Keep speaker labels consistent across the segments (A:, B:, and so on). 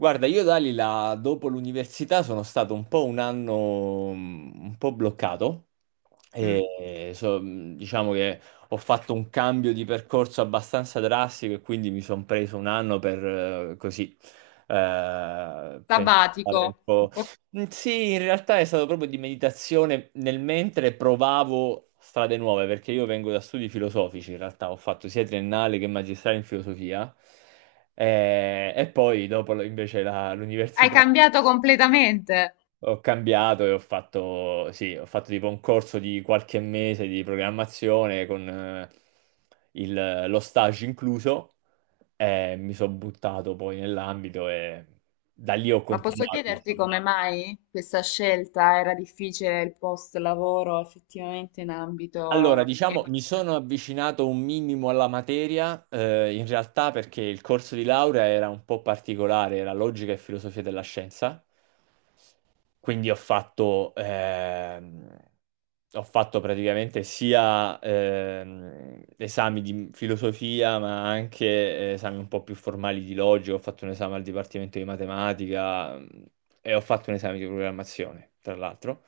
A: Guarda, io Dalila, dopo l'università sono stato un po' un anno un po' bloccato
B: Mm.
A: e diciamo che ho fatto un cambio di percorso abbastanza drastico e quindi mi sono preso un anno per così
B: Sabbatico.
A: pensare un po'.
B: O-
A: Mm, sì, in realtà è stato proprio di meditazione nel mentre provavo strade nuove, perché io vengo da studi filosofici, in realtà ho fatto sia triennale che magistrale in filosofia. E poi dopo invece
B: Hai
A: l'università
B: cambiato completamente.
A: ho cambiato e ho fatto, sì, ho fatto tipo un corso di qualche mese di programmazione con lo stage incluso e mi sono buttato poi nell'ambito e da lì ho
B: Ma posso
A: continuato,
B: chiederti
A: diciamo.
B: come mai questa scelta era difficile il post lavoro effettivamente in
A: Allora,
B: ambito.
A: diciamo, mi sono avvicinato un minimo alla materia, in realtà perché il corso di laurea era un po' particolare, era logica e filosofia della scienza. Quindi ho fatto praticamente sia esami di filosofia, ma anche esami un po' più formali di logica. Ho fatto un esame al dipartimento di matematica e ho fatto un esame di programmazione, tra l'altro.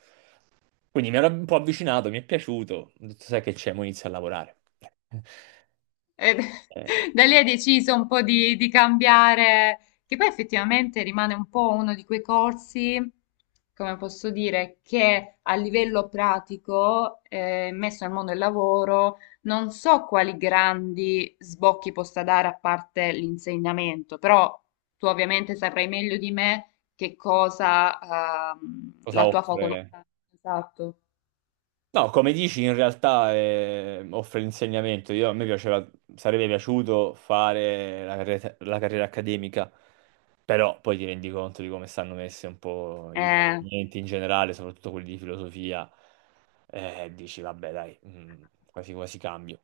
A: Quindi mi ero un po' avvicinato, mi è piaciuto. Ho detto, sai che c'è, mo inizio a lavorare.
B: E
A: Eh,
B: da lì hai deciso un po' di cambiare, che poi effettivamente rimane un po' uno di quei corsi, come posso dire, che a livello pratico, messo al mondo del lavoro, non so quali grandi sbocchi possa dare a parte l'insegnamento, però tu ovviamente saprai meglio di me che cosa,
A: cosa
B: la tua
A: offre?
B: facoltà. Esatto.
A: No, come dici, in realtà offre l'insegnamento. Io, a me piaceva, sarebbe piaciuto fare la carriera accademica, però poi ti rendi conto di come stanno messe un po' i
B: Eh.
A: dipartimenti in generale, soprattutto quelli di filosofia, dici, vabbè, dai, quasi quasi cambio.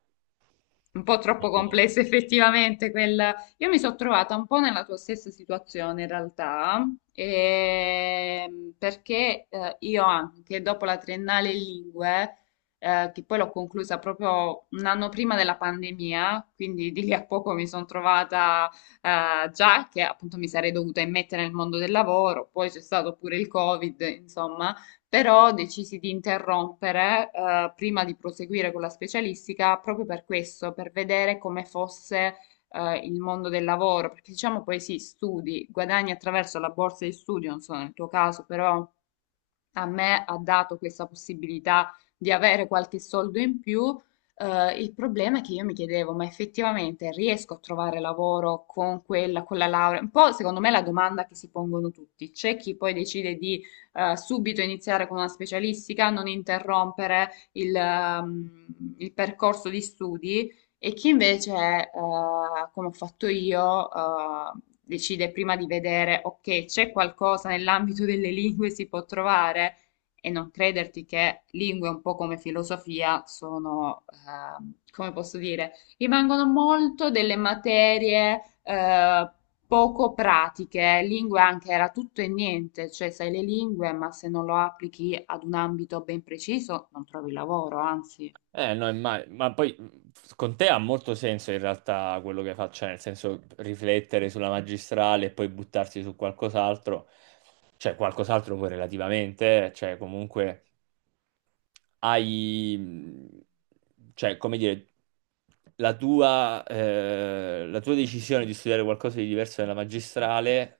B: Un po' troppo
A: Eh,
B: complesso effettivamente quel... Io mi sono trovata un po' nella tua stessa situazione in realtà, perché io anche dopo la triennale in lingue, che poi l'ho conclusa proprio un anno prima della pandemia, quindi di lì a poco mi sono trovata già che appunto mi sarei dovuta immettere nel mondo del lavoro, poi c'è stato pure il Covid, insomma, però decisi di interrompere, prima di proseguire con la specialistica, proprio per questo, per vedere come fosse, il mondo del lavoro, perché diciamo poi sì, studi, guadagni attraverso la borsa di studio, non so nel tuo caso, però a me ha dato questa possibilità di avere qualche soldo in più. Il problema è che io mi chiedevo, ma effettivamente riesco a trovare lavoro con quella, con la laurea? Un po' secondo me è la domanda che si pongono tutti. C'è chi poi decide di subito iniziare con una specialistica, non interrompere il percorso di studi. E chi invece, come ho fatto io, decide prima di vedere, ok, c'è qualcosa nell'ambito delle lingue si può trovare e non crederti che lingue un po' come filosofia sono, come posso dire, rimangono molto delle materie poco pratiche. Lingue anche era tutto e niente, cioè sai le lingue, ma se non lo applichi ad un ambito ben preciso non trovi lavoro, anzi,
A: No, ma poi con te ha molto senso in realtà quello che faccio, cioè, nel senso riflettere sulla magistrale e poi buttarsi su qualcos'altro, cioè qualcos'altro poi relativamente, cioè comunque hai, cioè come dire, la tua decisione di studiare qualcosa di diverso nella magistrale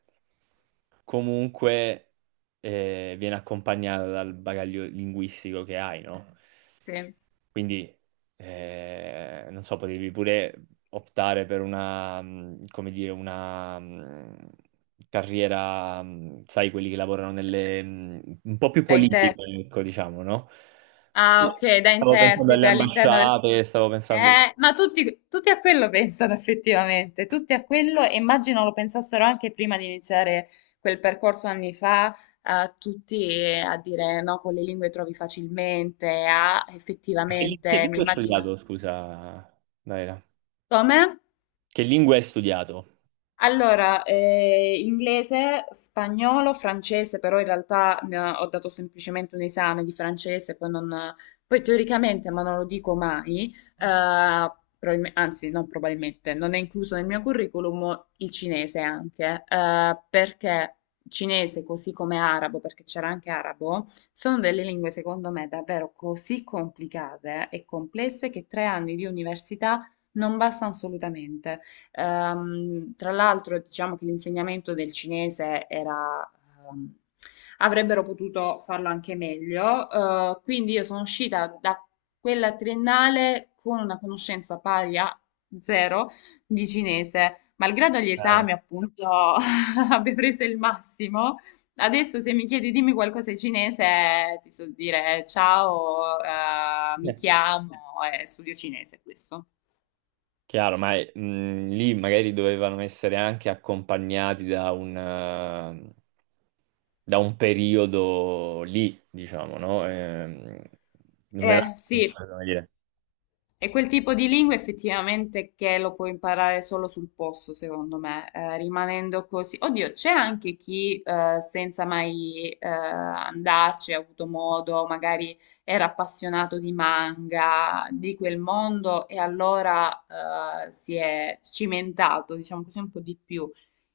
A: comunque viene accompagnata dal bagaglio linguistico che hai, no?
B: sì.
A: Quindi, non so, potevi pure optare per una, come dire, una carriera, sai, quelli che lavorano nelle, un po' più
B: Da in te.
A: politica, ecco, diciamo, no?
B: Ah, ok,
A: No,
B: da
A: stavo pensando alle
B: interprete all'interno del...
A: ambasciate, stavo pensando...
B: Ma tutti, tutti a quello pensano effettivamente, tutti a quello, e immagino lo pensassero anche prima di iniziare quel percorso anni fa, a tutti a dire no, con le lingue trovi facilmente, a
A: Che
B: effettivamente, mi
A: lingua hai
B: immagino.
A: studiato, scusa, Daira?
B: Come?
A: Che lingua hai studiato?
B: Allora, inglese, spagnolo, francese, però in realtà ne ho dato semplicemente un esame di francese, poi, non, poi teoricamente, ma non lo dico mai, eh, anzi non probabilmente, non è incluso nel mio curriculum il cinese anche, perché cinese così come arabo, perché c'era anche arabo, sono delle lingue secondo me davvero così complicate e complesse che tre anni di università non bastano assolutamente. Tra l'altro, diciamo che l'insegnamento del cinese era, ehm, avrebbero potuto farlo anche meglio, quindi io sono uscita da quella triennale con una conoscenza pari a zero di cinese, malgrado gli
A: Ah,
B: esami, appunto, abbia preso il massimo. Adesso se mi chiedi dimmi qualcosa in cinese, ti so dire ciao, mi
A: eh,
B: chiamo, e studio cinese questo.
A: Chiaro, ma lì magari dovevano essere anche accompagnati da un periodo lì, diciamo, no? Non era come
B: Sì,
A: dire.
B: è quel tipo di lingua effettivamente che lo puoi imparare solo sul posto, secondo me, rimanendo così. Oddio, c'è anche chi senza mai andarci ha avuto modo, magari era appassionato di manga, di quel mondo e allora si è cimentato, diciamo così, un po' di più.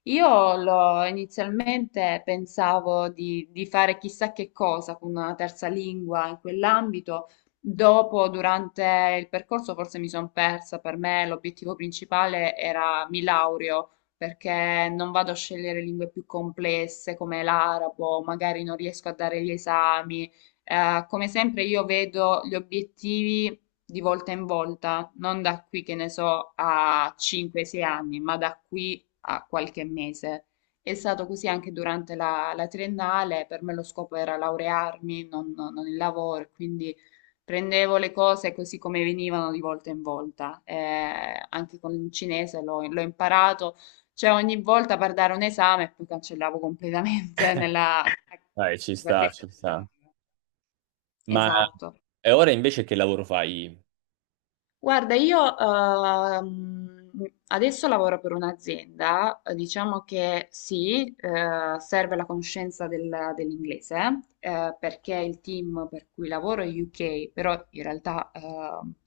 B: Io inizialmente pensavo di fare chissà che cosa con una terza lingua in quell'ambito. Dopo, durante il percorso, forse mi sono persa. Per me l'obiettivo principale era mi laureo, perché non vado a scegliere lingue più complesse come l'arabo, magari non riesco a dare gli esami. Come sempre io vedo gli obiettivi di volta in volta, non da qui che ne so a 5-6 anni, ma da qui a qualche mese. È stato così anche durante la triennale, per me lo scopo era laurearmi, non il lavoro, quindi prendevo le cose così come venivano di volta in volta, anche con il cinese l'ho imparato, cioè ogni volta per dare un esame poi cancellavo completamente nella... anche
A: Dai, ci sta,
B: perché...
A: ci sta. Ma
B: Esatto.
A: e ora invece che lavoro fai?
B: Guarda, io adesso lavoro per un'azienda, diciamo che sì, serve la conoscenza dell'inglese, perché il team per cui lavoro è UK, però in realtà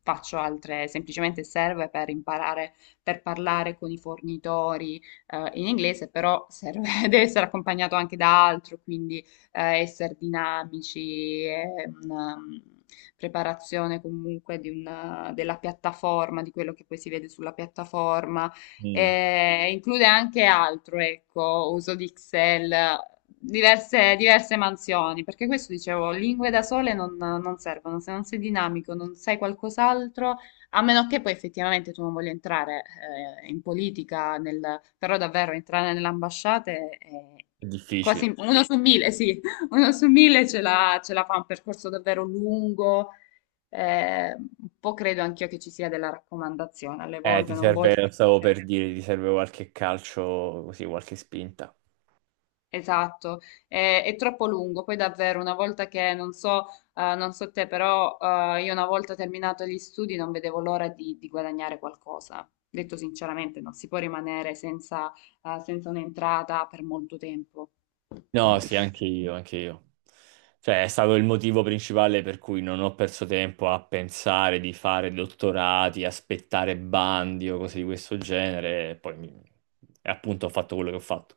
B: faccio altre, semplicemente serve per imparare, per parlare con i fornitori in inglese, però deve essere accompagnato anche da altro, quindi essere dinamici, è una preparazione comunque di della piattaforma, di quello che poi si vede sulla piattaforma.
A: Mm,
B: E include anche altro, ecco, uso di Excel, diverse mansioni, perché questo dicevo, lingue da sole non servono, se non sei dinamico, non sai qualcos'altro, a meno che poi effettivamente tu non voglia entrare in politica, però davvero entrare nelle ambasciate è
A: è difficile.
B: quasi uno su mille, sì, una su mille ce la fa un percorso davvero lungo, un po' credo anch'io che ci sia della raccomandazione, alle volte
A: Ti
B: non voglio...
A: serve, stavo per dire, ti serve qualche calcio, così, qualche spinta.
B: Esatto, è, troppo lungo, poi davvero una volta che, non so, non so te, però io una volta terminato gli studi non vedevo l'ora di guadagnare qualcosa. Detto sinceramente, non si può rimanere senza, senza un'entrata per molto tempo.
A: No, sì, anche io, anche io. Cioè, è stato il motivo principale per cui non ho perso tempo a pensare di fare dottorati, aspettare bandi o cose di questo genere, e poi e appunto ho fatto quello che ho fatto.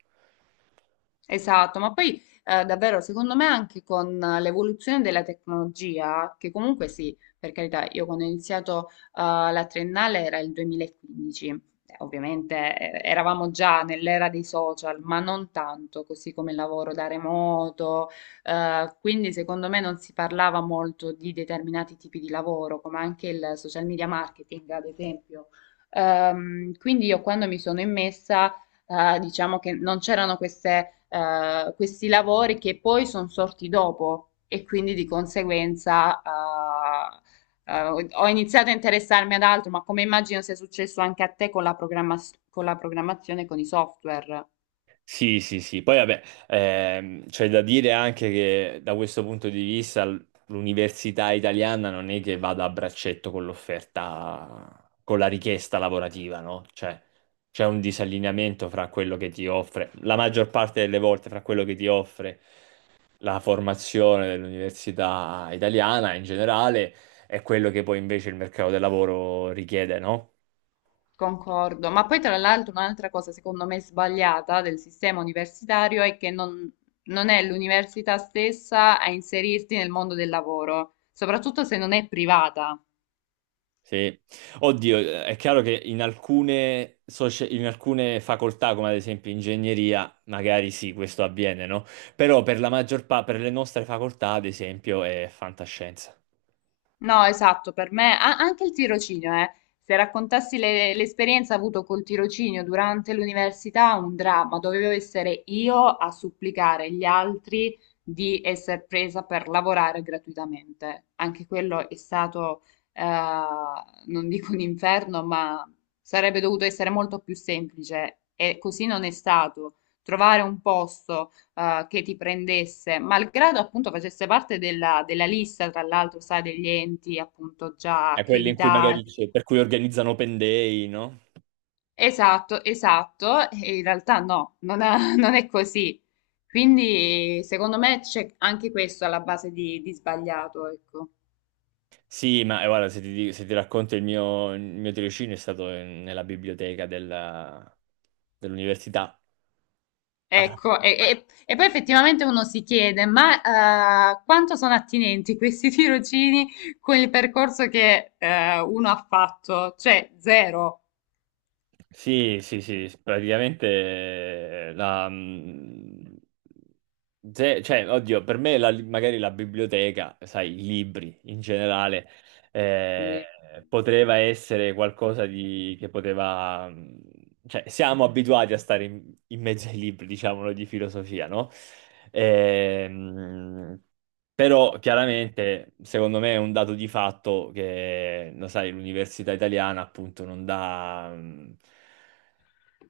B: Esatto, ma poi davvero secondo me anche con l'evoluzione della tecnologia, che comunque sì, per carità, io quando ho iniziato la triennale era il 2015, ovviamente eravamo già nell'era dei social, ma non tanto, così come il lavoro da remoto, quindi secondo me non si parlava molto di determinati tipi di lavoro, come anche il social media marketing, ad esempio. Quindi io quando mi sono immessa diciamo che non c'erano queste, questi lavori che poi sono sorti dopo e quindi di conseguenza eh, ho iniziato a interessarmi ad altro, ma come immagino sia successo anche a te con la programmazione, con i software.
A: Sì, sì, sì. Poi vabbè, c'è da dire anche che da questo punto di vista l'università italiana non è che vada a braccetto con l'offerta, con la richiesta lavorativa, no? Cioè, c'è un disallineamento fra quello che ti offre, la maggior parte delle volte fra quello che ti offre la formazione dell'università italiana in generale e quello che poi invece il mercato del lavoro richiede, no?
B: Concordo, ma poi tra l'altro un'altra cosa secondo me sbagliata del sistema universitario è che non è l'università stessa a inserirti nel mondo del lavoro, soprattutto se non è privata.
A: Sì, oddio, è chiaro che in alcune, in alcune facoltà, come ad esempio ingegneria, magari sì, questo avviene, no? Però per la maggior parte, per le nostre facoltà, ad esempio, è fantascienza.
B: No, esatto, per me anche il tirocinio, eh. Se raccontassi l'esperienza avuto col tirocinio durante l'università, un dramma, dovevo essere io a supplicare gli altri di essere presa per lavorare gratuitamente. Anche quello è stato, eh, non dico un inferno, ma sarebbe dovuto essere molto più semplice e così non è stato. Trovare un posto che ti prendesse, malgrado appunto facesse parte della lista, tra l'altro, sai, degli enti appunto già
A: È quelle in cui magari
B: accreditati.
A: c'è, per cui organizzano open day, no?
B: Esatto, esatto, e in realtà no, non è, non è così. Quindi secondo me c'è anche questo alla base di sbagliato, ecco.
A: Sì, ma guarda, se ti, se ti racconto il mio tirocinio è stato nella biblioteca dell'università.
B: Ecco, e poi effettivamente uno si chiede, ma quanto sono attinenti questi tirocini con il percorso che uno ha fatto? Cioè, zero.
A: Sì, sì, sì, praticamente la... cioè, oddio, per me magari la biblioteca, sai, i libri in generale, eh,
B: Sì.
A: poteva essere qualcosa di... che poteva... cioè, siamo abituati a stare in, in mezzo ai libri, diciamolo, di filosofia, no? Ehm, però, chiaramente, secondo me è un dato di fatto che, lo sai, l'università italiana appunto non dà...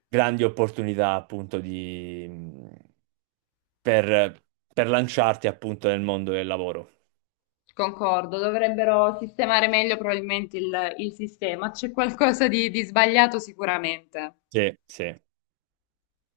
A: grandi opportunità appunto di, per, per lanciarti appunto nel mondo del lavoro.
B: Concordo, dovrebbero sistemare meglio probabilmente il sistema, c'è qualcosa di sbagliato sicuramente.
A: Sì, sì.